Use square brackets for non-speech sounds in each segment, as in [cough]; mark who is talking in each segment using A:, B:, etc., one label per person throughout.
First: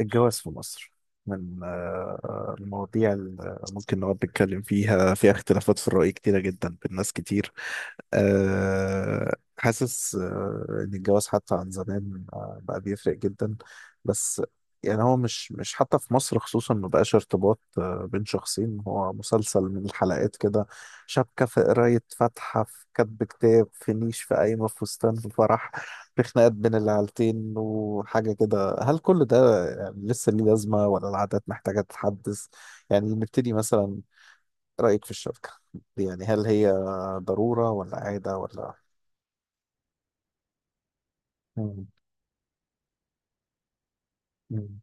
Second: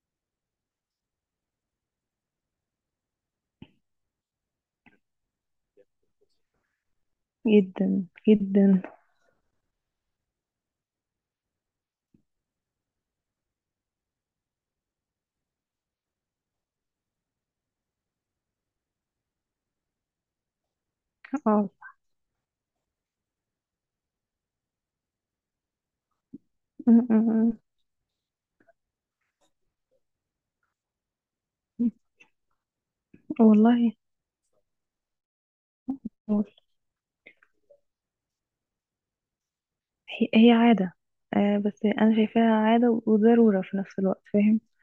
A: الجواز في مصر من المواضيع اللي ممكن نقعد نتكلم فيها، فيها اختلافات في الرأي كتيرة جدا بين ناس كتير. حاسس إن الجواز حتى عن زمان بقى بيفرق جدا. بس يعني هو مش حتى في مصر خصوصا ما بقاش ارتباط بين شخصين. هو مسلسل من الحلقات كده، شبكة، في
B: يتفاعل.
A: قراية، فاتحة، في كتب كتاب، في نيش، في قايمة، في فستان، في فرح، في خناقات بين
B: م-
A: العيلتين
B: م-
A: وحاجة كده. فهل كل ده يعني لسه ليه لازمة ولا العادات محتاجة
B: م.
A: تتحدث؟ يعني نبتدي
B: والله.
A: مثلا، رأيك في الشبكة دي، يعني هل
B: قول.
A: هي ضرورة ولا عادة ولا...
B: هي عادة. آه، بس
A: مم.
B: أنا شايفاها عادة وضرورة في نفس الوقت، فاهم؟
A: مم.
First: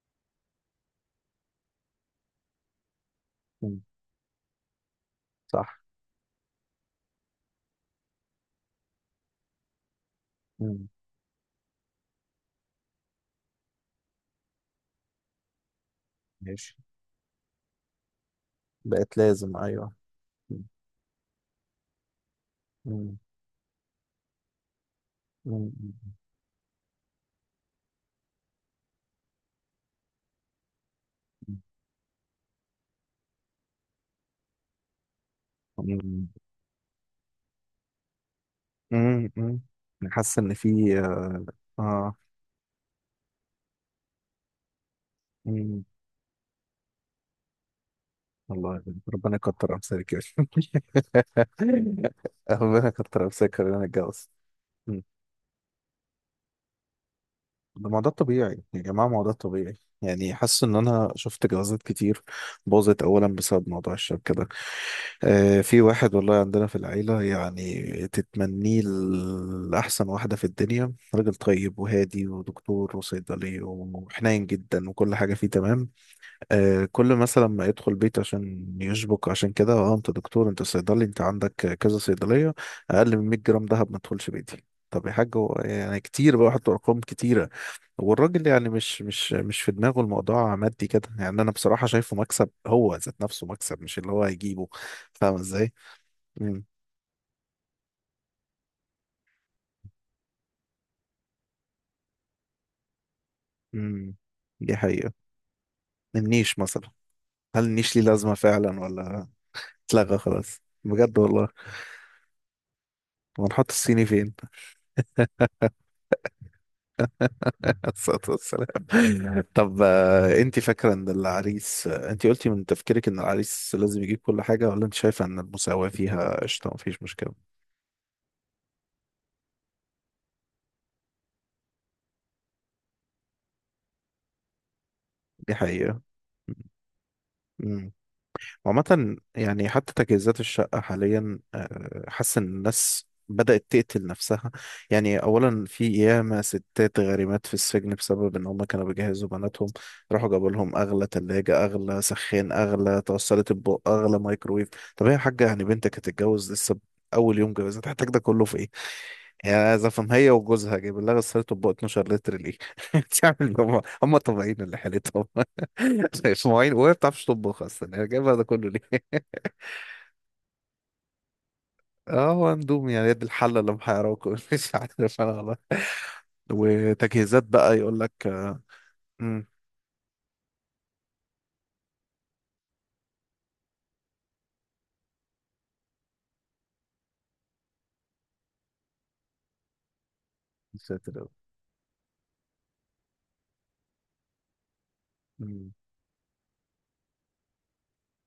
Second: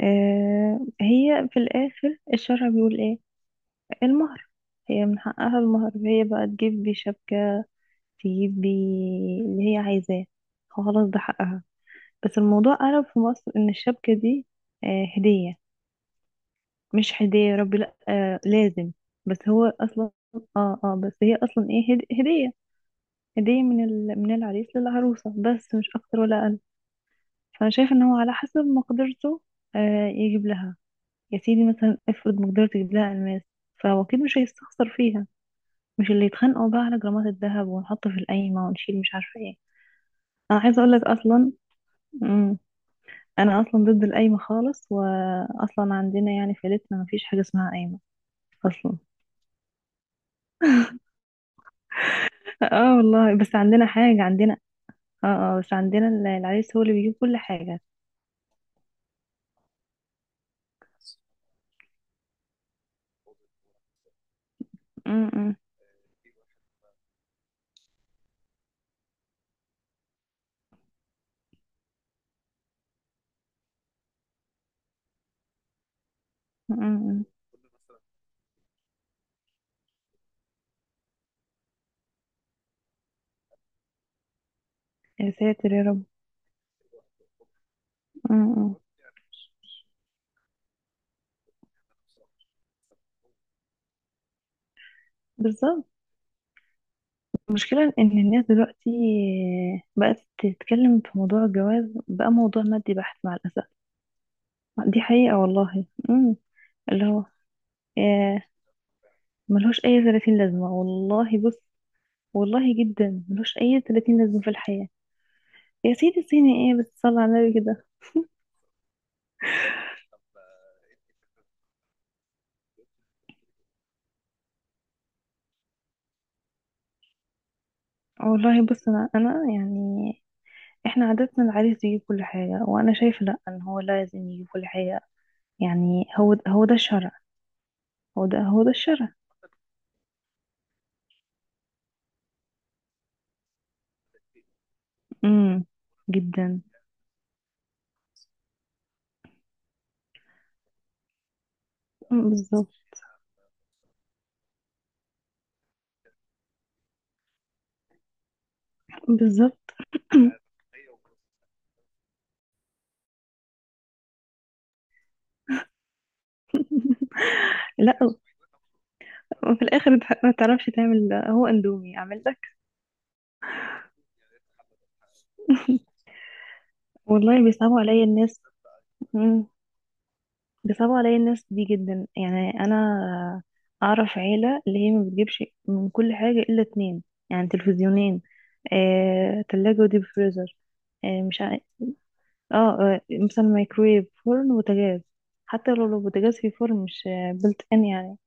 B: آه، هي في الآخر الشرع بيقول إيه؟
A: مم.
B: المهر، هي من حقها
A: صح.
B: المهر، هي بقى تجيب بيه شبكة، تجيب بيه اللي هي عايزاه،
A: مم.
B: خلاص ده حقها. بس الموضوع قلب في مصر إن الشبكة دي آه هدية،
A: ماشي.
B: مش هدية يا ربي، لأ آه لازم.
A: بقت
B: بس
A: لازم،
B: هو
A: أيوه.
B: أصلا
A: مم.
B: اه اه، بس هي أصلا إيه، هدية.
A: مم.
B: هدية من ال... من العريس للعروسة،
A: مم.
B: بس مش أكتر ولا أقل. فأنا شايف إن هو على حسب مقدرته آه يجيب لها، يا سيدي مثلا افرض مقدرته يجيب لها ألماس، فهو أكيد مش هيستخسر فيها. مش اللي
A: مم.
B: يتخانقوا بقى على جرامات الذهب ونحطه في القايمة ونشيل مش
A: مم.
B: عارفة ايه.
A: مم. أنا حاسس إن
B: أنا عايزة
A: في
B: أقولك أصلا.
A: آه
B: مم. أنا أصلا ضد القايمة خالص،
A: مم.
B: وأصلا عندنا يعني في عيلتنا مفيش حاجة اسمها قايمة
A: والله،
B: أصلا.
A: ربنا يكتر أمثالك يا شيخ. [laughs] ربنا
B: اه
A: يكتر
B: والله
A: أمثالك،
B: بس
A: خلينا
B: عندنا حاجة،
A: نتجوز.
B: عندنا اه اه، بس عندنا العريس هو اللي بيجيب كل حاجة.
A: ده ما ده الطبيعي يا جماعة، ما هو ده الطبيعي. يعني حاسس ان انا شفت جوازات كتير باظت اولا بسبب موضوع الشبكة ده.
B: مم، مم،
A: في واحد والله عندنا في العيلة يعني تتمنيه لأحسن واحدة في الدنيا، راجل طيب وهادي ودكتور وصيدلي وحنين جدا وكل حاجة فيه تمام.
B: مم،
A: كل
B: مم.
A: مثلا ما يدخل بيت عشان يشبك عشان كده، اه انت دكتور، انت صيدلي، انت عندك كذا صيدلية، اقل من 100 جرام دهب ما تدخلش بيتي. طب يا حاج،
B: يا
A: هو
B: ساتر يا
A: يعني
B: رب.
A: كتير بقى حطوا ارقام كتير. والراجل يعني
B: امم.
A: مش في دماغه الموضوع مادي كده، يعني انا بصراحة شايفه مكسب، هو ذات نفسه مكسب مش اللي هو هيجيبه، فاهم ازاي.
B: بالظبط.
A: امم.
B: المشكلة إن الناس دلوقتي بقت تتكلم في موضوع الجواز، بقى موضوع مادي بحت مع الأسف.
A: امم، دي
B: دي
A: حقيقة.
B: حقيقة والله. امم.
A: النيش مثلا،
B: اللي هو
A: هل النيش ليه لازمة
B: آه،
A: فعلا ولا...
B: ملهوش أي
A: اتلغى
B: 30
A: خلاص
B: لازمة
A: بجد
B: والله،
A: والله.
B: بص والله جدا ملهوش
A: ونحط
B: أي
A: الصيني
B: 30
A: فين؟
B: لازمة في الحياة. يا سيدي سيني إيه بس، صلى على النبي كده.
A: [laughs] الصلاة والسلام. طب انت فاكرة ان العريس، انت قلتي من تفكيرك ان العريس لازم يجيب كل حاجة، ولا انت شايفة ان المساواة فيها قشطة مفيش مشكلة؟
B: والله بص، أنا يعني إحنا عادتنا العريس يجيب كل حاجة، وأنا شايفة لأ إن هو لازم يجيب كل حاجة.
A: دي حقيقة.
B: يعني هو ده الشرع، هو ده الشرع
A: عامة يعني حتى تجهيزات الشقة حاليا حاسس إن الناس بدأت تقتل نفسها. يعني أولا
B: امم.
A: في ياما
B: جدا.
A: ستات غارمات في السجن بسبب إن هما كانوا بيجهزوا بناتهم، راحوا جابوا لهم أغلى تلاجة، أغلى
B: مم،
A: سخان،
B: بالظبط.
A: أغلى توصلت أطباق، أغلى مايكرويف. طب هي يا حاجة، يعني بنتك هتتجوز لسه، أول يوم جوازها تحتاج ده كله في إيه؟ هي
B: بالظبط.
A: عايز افهم، هي وجوزها جايب لها غسالة اطباق 12 لتر ليه؟ [laughs] بتعمل هم هم طبيعيين اللي حالتهم. [laughs] مش مواعين وهي ما بتعرفش تطبخ اصلا،
B: لا،
A: هي جايبها ده كله ليه؟ [laughs]
B: وفي الاخر انت ما تعرفش تعمل هو اندومي اعمل
A: اه
B: لك.
A: هو اندومي يعني، يد الحلة اللي محيراكم. [laughs] مش عارف انا والله. وتجهيزات
B: والله
A: بقى
B: بيصعبوا
A: يقول
B: عليا
A: لك.
B: الناس.
A: امم.
B: مم، بيصعبوا عليا الناس دي جدا. يعني انا اعرف عيله اللي هي ما بتجيبش من كل حاجه الا اتنين، يعني تلفزيونين، آه، تلاجة وديب فريزر،
A: يا ساتر يا
B: آه،
A: رب.
B: مش عارف اه، آه، مثلا مايكرويف فرن وبوتاجاز. حتى
A: مم.
B: لو البوتاجاز فيه فرن مش بلت ان، يعني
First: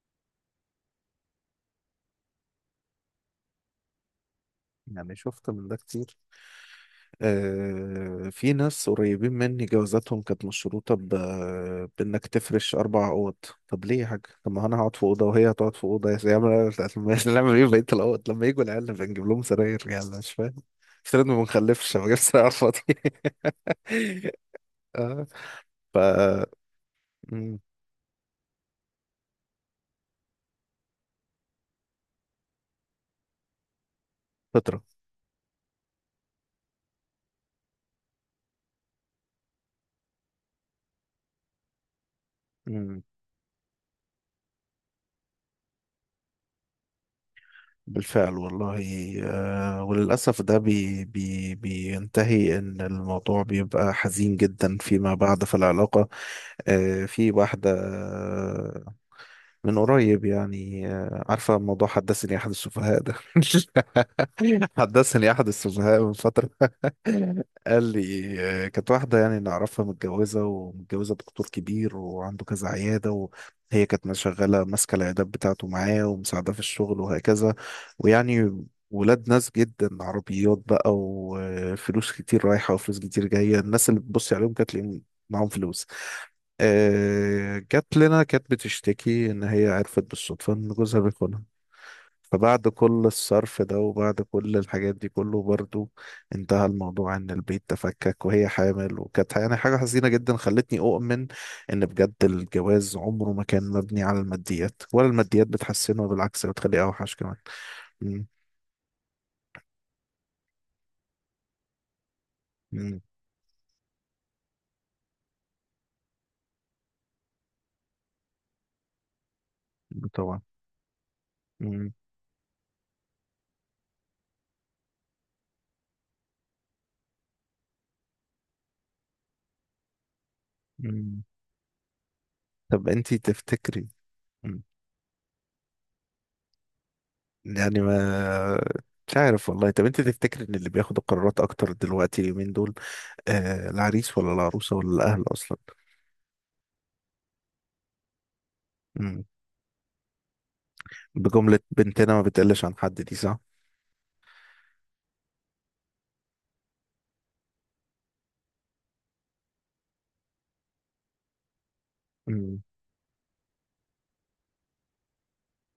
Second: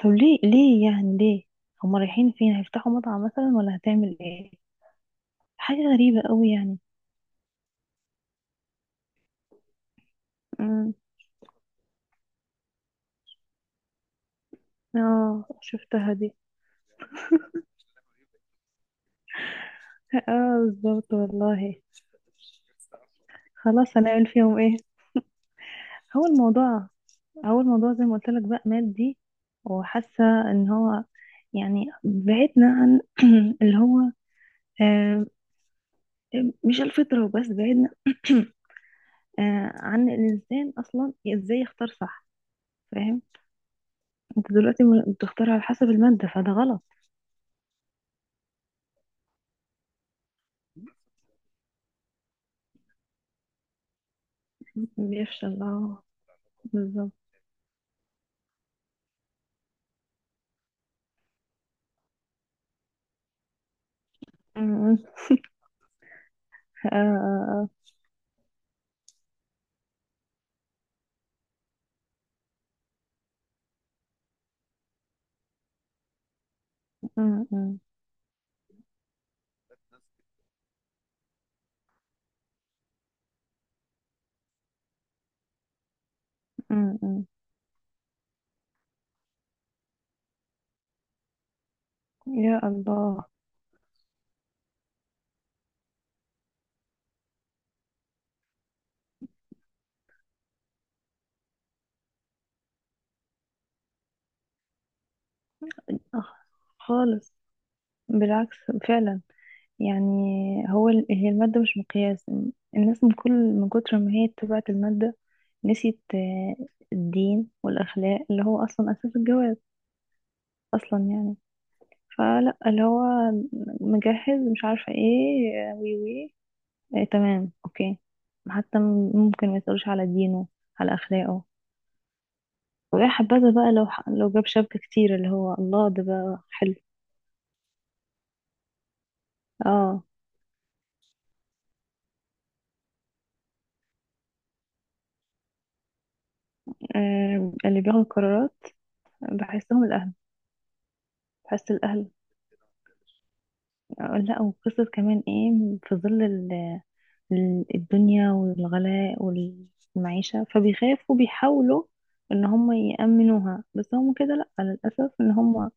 B: طب ليه، ليه يعني ليه؟ هما رايحين فين، هيفتحوا مطعم مثلا ولا هتعمل ايه؟
A: يعني شفت من ده
B: حاجة
A: كتير.
B: غريبة قوي يعني.
A: في ناس قريبين مني جوازاتهم كانت مشروطة
B: امم.
A: بإنك تفرش أربع أوض. طب ليه يا حاج؟ طب ما أنا هقعد في أوضة
B: اه
A: وهي هتقعد في أوضة
B: شفتها
A: يا
B: دي.
A: سيدي، نعمل إيه في بقية الأوض؟ لما يجوا العيال نبقى نجيب لهم سراير، يعني مش فاهم.
B: اه بالظبط
A: افترض ما
B: والله.
A: بنخلفش، ما جبتش سراير على الفاضي.
B: خلاص هنعمل
A: [laughs]
B: فيهم ايه.
A: آه، ف
B: هو الموضوع،
A: مم،
B: هو الموضوع زي ما قلت لك بقى مادي، وحاسه ان هو يعني بعدنا عن [clears throat] اللي هو
A: فطرة.
B: آه، مش الفطره وبس، بعدنا [clears throat] آه، عن الانسان اصلا ازاي يختار صح،
A: مم،
B: فاهم؟ انت دلوقتي بتختار على حسب الماده، فده غلط.
A: بالفعل والله. وللأسف ده بي بي بينتهي إن الموضوع بيبقى حزين جدا فيما بعد في
B: بيفشل اه.
A: العلاقة.
B: بالظبط.
A: في واحدة من قريب يعني، عارفة موضوع حدثني أحد السفهاء ده. [laughs]
B: أمم.
A: حدثني أحد السفهاء من فترة،
B: آه، آه، آه.
A: قال لي كانت واحدة يعني نعرفها متجوزة، ومتجوزة دكتور كبير وعنده كذا عيادة، وهي كانت شغالة ماسكة العيادات بتاعته معاه ومساعدة في الشغل وهكذا.
B: أمم.
A: ويعني ولاد ناس جدا، عربيات بقى وفلوس كتير رايحة وفلوس كتير جاية، الناس اللي بتبصي عليهم كانت تلاقيهم معاهم فلوس.
B: أمم.
A: جت لنا كانت بتشتكي ان هي عرفت بالصدفه ان جوزها بيخونها.
B: يا
A: فبعد كل
B: الله.
A: الصرف ده وبعد كل الحاجات دي كله برضو انتهى الموضوع ان البيت تفكك وهي حامل، وكانت يعني حاجه حزينه جدا خلتني اؤمن ان بجد الجواز عمره ما كان مبني على الماديات، ولا الماديات بتحسنه،
B: آه،
A: بالعكس بتخليه اوحش
B: خالص.
A: كمان. مم،
B: بالعكس. فعلا. يعني هو هي المادة مش مقياس.
A: مم،
B: الناس من كل من كتر ما هي اتبعت المادة نسيت آه، الدين والأخلاق اللي هو أصلا أساس الجواز
A: طبعا.
B: أصلا يعني.
A: مم،
B: فلا اللي هو مجهز مش عارفة ايه آه، وي وي إيه تمام اوكي. حتى ممكن ما يسألوش على دينه، على
A: مم.
B: اخلاقه،
A: طب
B: ويا
A: انتي
B: حبذا بقى لو
A: تفتكري،
B: لو جاب شبكة كتير، اللي هو الله ده بقى حلو.
A: يعني ما... مش عارف والله. طب انت
B: اه.
A: تفتكر ان اللي بياخد القرارات اكتر دلوقتي اليومين دول العريس ولا العروسه ولا الاهل اصلا؟
B: آه، اللي بياخدوا القرارات
A: مم.
B: بحسهم الاهل.
A: بجمله
B: بحس الاهل
A: بنتنا ما بتقلش عن حد، دي صح.
B: آه، لا، وقصة كمان ايه في ظل الدنيا والغلاء والمعيشة، فبيخافوا بيحاولوا ان
A: مم.
B: هم يأمنوها، بس هم كده لا للأسف ان هم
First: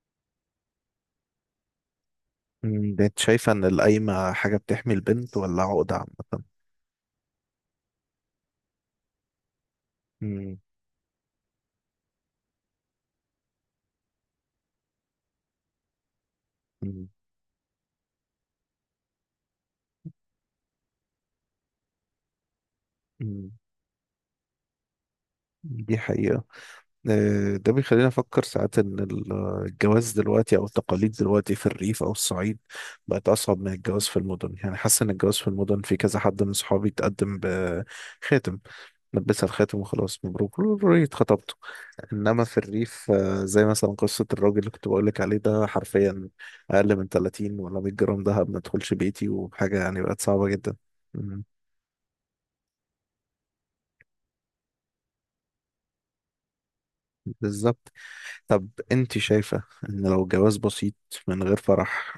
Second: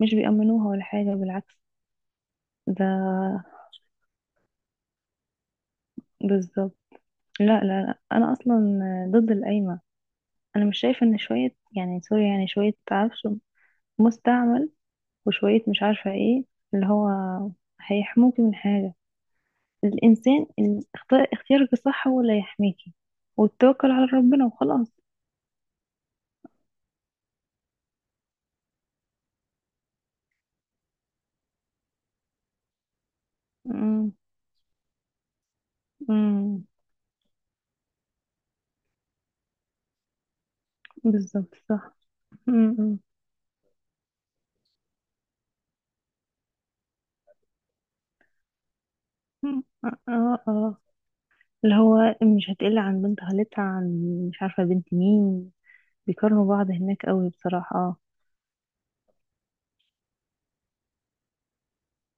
B: مش بيأمنوها ولا حاجة، بالعكس.
A: مم. ده انت شايفه
B: ده
A: ان القايمه حاجه بتحمي البنت ولا عقده عامه؟
B: بالظبط. لا لا لا انا اصلا ضد القايمه.
A: مم.
B: انا مش شايفه ان شويه، يعني سوري يعني شويه عفش مستعمل وشويه مش عارفه ايه اللي هو
A: مم.
B: هيحموكي من حاجه. الانسان اختيارك الصح هو اللي هيحميكي،
A: مم.
B: والتوكل على ربنا وخلاص.
A: دي حقيقه. ده بيخلينا نفكر ساعات إن الجواز دلوقتي أو التقاليد دلوقتي في الريف أو الصعيد بقت أصعب من الجواز
B: امم.
A: في المدن. يعني حاسس إن الجواز في المدن، في كذا حد من
B: امم.
A: صحابي تقدم بخاتم، لبسها الخاتم وخلاص مبروك ريت خطبته.
B: بالظبط. صح.
A: انما في
B: امم.
A: الريف زي مثلا قصه الراجل اللي كنت بقول لك عليه ده، حرفيا اقل من 30 ولا 100 جرام دهب ما تدخلش بيتي،
B: أمم.
A: وحاجه
B: اه
A: يعني بقت
B: اه
A: صعبه جدا.
B: آه.
A: مم،
B: اللي هو مش هتقل عن بنت خالتها، عن مش عارفه بنت مين. بيكرهوا بعض هناك قوي
A: بالظبط.
B: بصراحه.
A: طب انت شايفه ان لو جواز بسيط من غير فرح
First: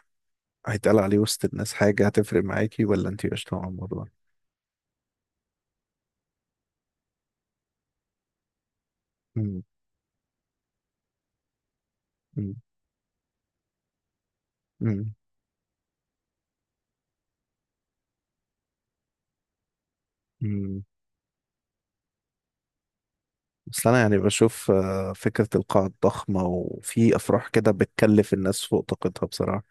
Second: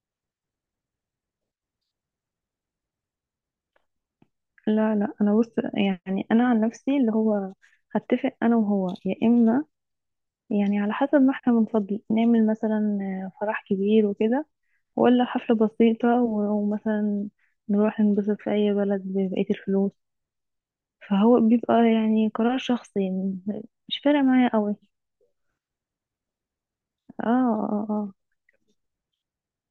A: هيتقال عليه وسط الناس حاجة، هتفرق معاكي ولا انتي قشطة مع الموضوع؟
B: لا لا انا بص، يعني انا عن نفسي اللي هو هتفق انا وهو، يا
A: مم،
B: اما يعني على حسب ما احنا بنفضل نعمل،
A: مم،
B: مثلا فرح كبير وكده،
A: مم،
B: ولا حفلة بسيطة ومثلا نروح ننبسط في اي بلد ببقية الفلوس.
A: مم.
B: فهو بيبقى يعني قرار شخصي يعني.
A: بس أنا
B: مش
A: يعني
B: فارق معايا
A: بشوف
B: قوي.
A: فكرة القاعة الضخمة وفي
B: اه
A: أفراح كده
B: اه اه.
A: بتكلف الناس فوق طاقتها بصراحة.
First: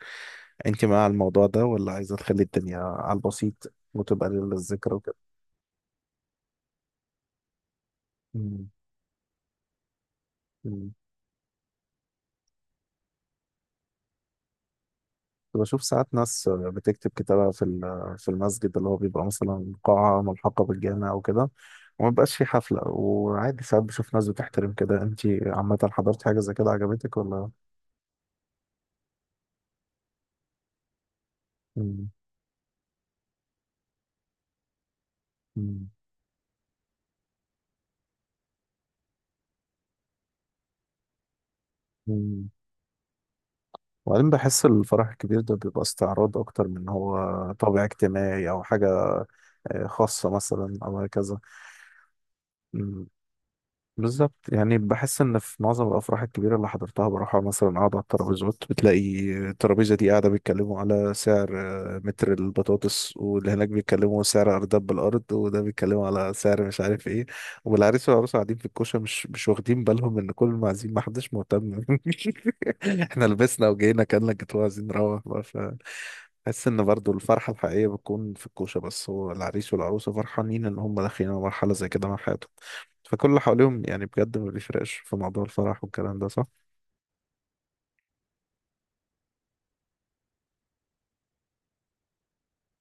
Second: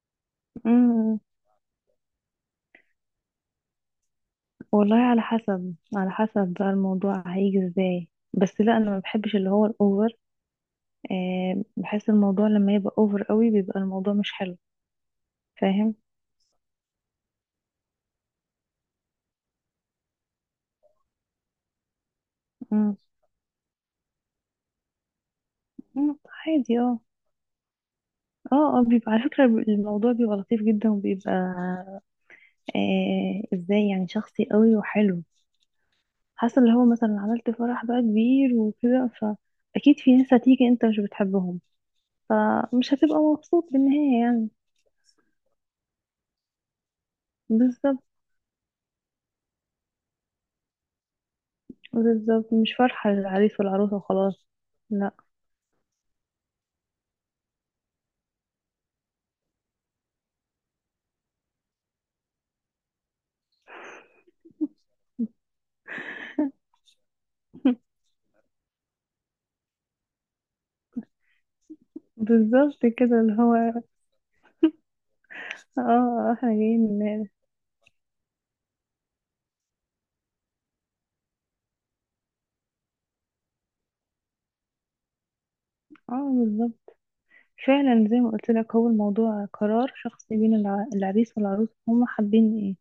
A: انتي مع
B: أمم.
A: الموضوع ده ولا عايزة تخلي الدنيا على البسيط وتبقى للذكرى
B: والله
A: وكده؟
B: على حسب، على حسب بقى الموضوع هيجي ازاي، بس
A: مم،
B: لا انا ما بحبش اللي هو الاوفر.
A: مم.
B: آه، بحس الموضوع لما يبقى اوفر قوي بيبقى الموضوع مش حلو.
A: كنت بشوف
B: فاهم.
A: ساعات ناس بتكتب كتابة في المسجد، اللي هو بيبقى مثلا قاعة ملحقة بالجامع أو كده، وما بيبقاش في حفلة،
B: مم.
A: وعادي ساعات بشوف ناس بتحترم كده. أنت عامة
B: مم،
A: حضرت حاجة زي كده
B: عادي اه.
A: عجبتك ولا؟
B: اه اه بيبقى على فكرة الموضوع بيبقى لطيف جدا، وبيبقى
A: مم.
B: آه ازاي يعني شخصي قوي وحلو.
A: مم.
B: حاسة اللي هو مثلا عملت فرح بقى كبير وكده، فأكيد في ناس هتيجي انت مش بتحبهم،
A: مم.
B: فمش هتبقى مبسوط بالنهاية
A: وبعدين
B: يعني.
A: بحس الفرح الكبير ده بيبقى استعراض أكتر من هو طابع
B: بالظبط.
A: اجتماعي أو حاجة خاصة مثلا أو هكذا.
B: بالظبط مش فرحة للعريس والعروسة
A: بالظبط.
B: وخلاص.
A: يعني
B: لا
A: بحس ان في معظم الافراح الكبيره اللي حضرتها بروحها، مثلا قاعد على الترابيزات بتلاقي الترابيزه دي قاعده بيتكلموا على سعر متر البطاطس، واللي هناك بيتكلموا سعر ارداب بالارض، وده بيتكلموا على سعر مش عارف ايه. والعريس والعروسه قاعدين في الكوشه مش واخدين بالهم ان كل المعازيم ما حدش مهتم.
B: بالظبط
A: [laughs]
B: كده
A: احنا
B: اللي
A: لبسنا
B: هو
A: وجينا كأننا الجاتوه، عايزين نروح بقى
B: اه احنا
A: بحس
B: جايين
A: ان برضو الفرحه الحقيقيه بتكون في الكوشه، بس هو العريس والعروسه فرحانين ان هم داخلين على مرحله زي كده من حياتهم. فكل اللي حواليهم يعني بجد ما بيفرقش في موضوع الفرح والكلام ده،
B: اه
A: صح؟
B: بالظبط. فعلا زي ما قلت لك هو الموضوع قرار شخصي بين العريس والعروس، هما حابين ايه.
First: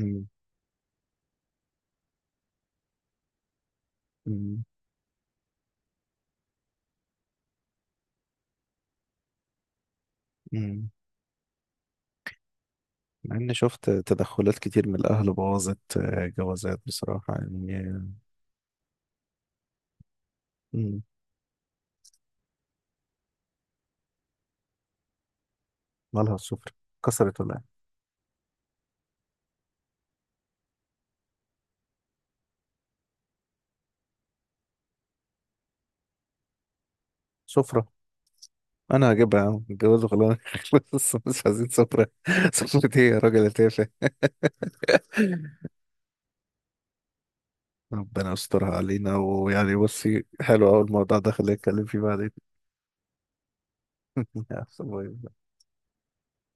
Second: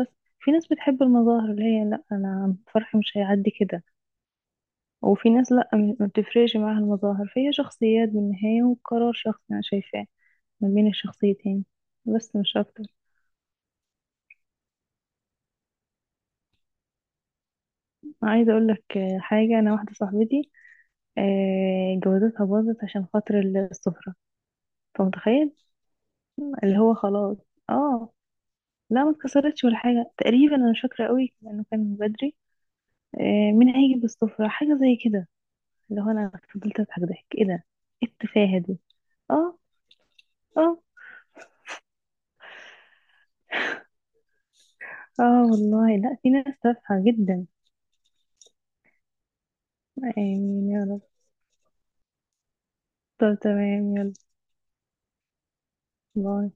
B: بس في ناس بتحب المظاهر اللي هي لا انا فرحي مش هيعدي كده،
A: مم.
B: وفي ناس لا ما بتفرقش معاها المظاهر، فهي شخصيات بالنهاية، وقرار شخصي انا شايفاه ما بين
A: مم.
B: الشخصيتين، بس مش اكتر.
A: مع اني شفت تدخلات كتير من الاهل بوظت جوازات بصراحة يعني.
B: عايزه اقول لك حاجه، انا واحده صاحبتي
A: مم.
B: آه، جوازتها باظت عشان خاطر السفره. انت متخيل؟
A: مالها السفرة؟
B: اللي هو خلاص.
A: كسرت ولا إيه؟
B: اه، لا ما اتكسرتش ولا حاجه تقريبا، انا مش فاكره قوي لانه كان من بدري. آه، مين هيجي بالسفرة، حاجة زي كده اللي هو أنا فضلت أضحك، ضحك إيه ده،
A: سفرة،
B: إيه التفاهة دي.
A: انا هجيبها يا
B: اه.
A: عم الجواز خلاص. [laughs]
B: اه
A: خلص مش عايزين سفرة. [laughs] سفرة ايه يا راجل يا تافه؟
B: اه والله لا في ناس تافهة جدا.
A: ربنا يسترها علينا. ويعني بصي، حلو
B: آمين
A: اول
B: يا رب.
A: الموضوع ده خلينا نتكلم فيه بعدين.
B: طب تمام يلا.
A: [laughs]
B: باي.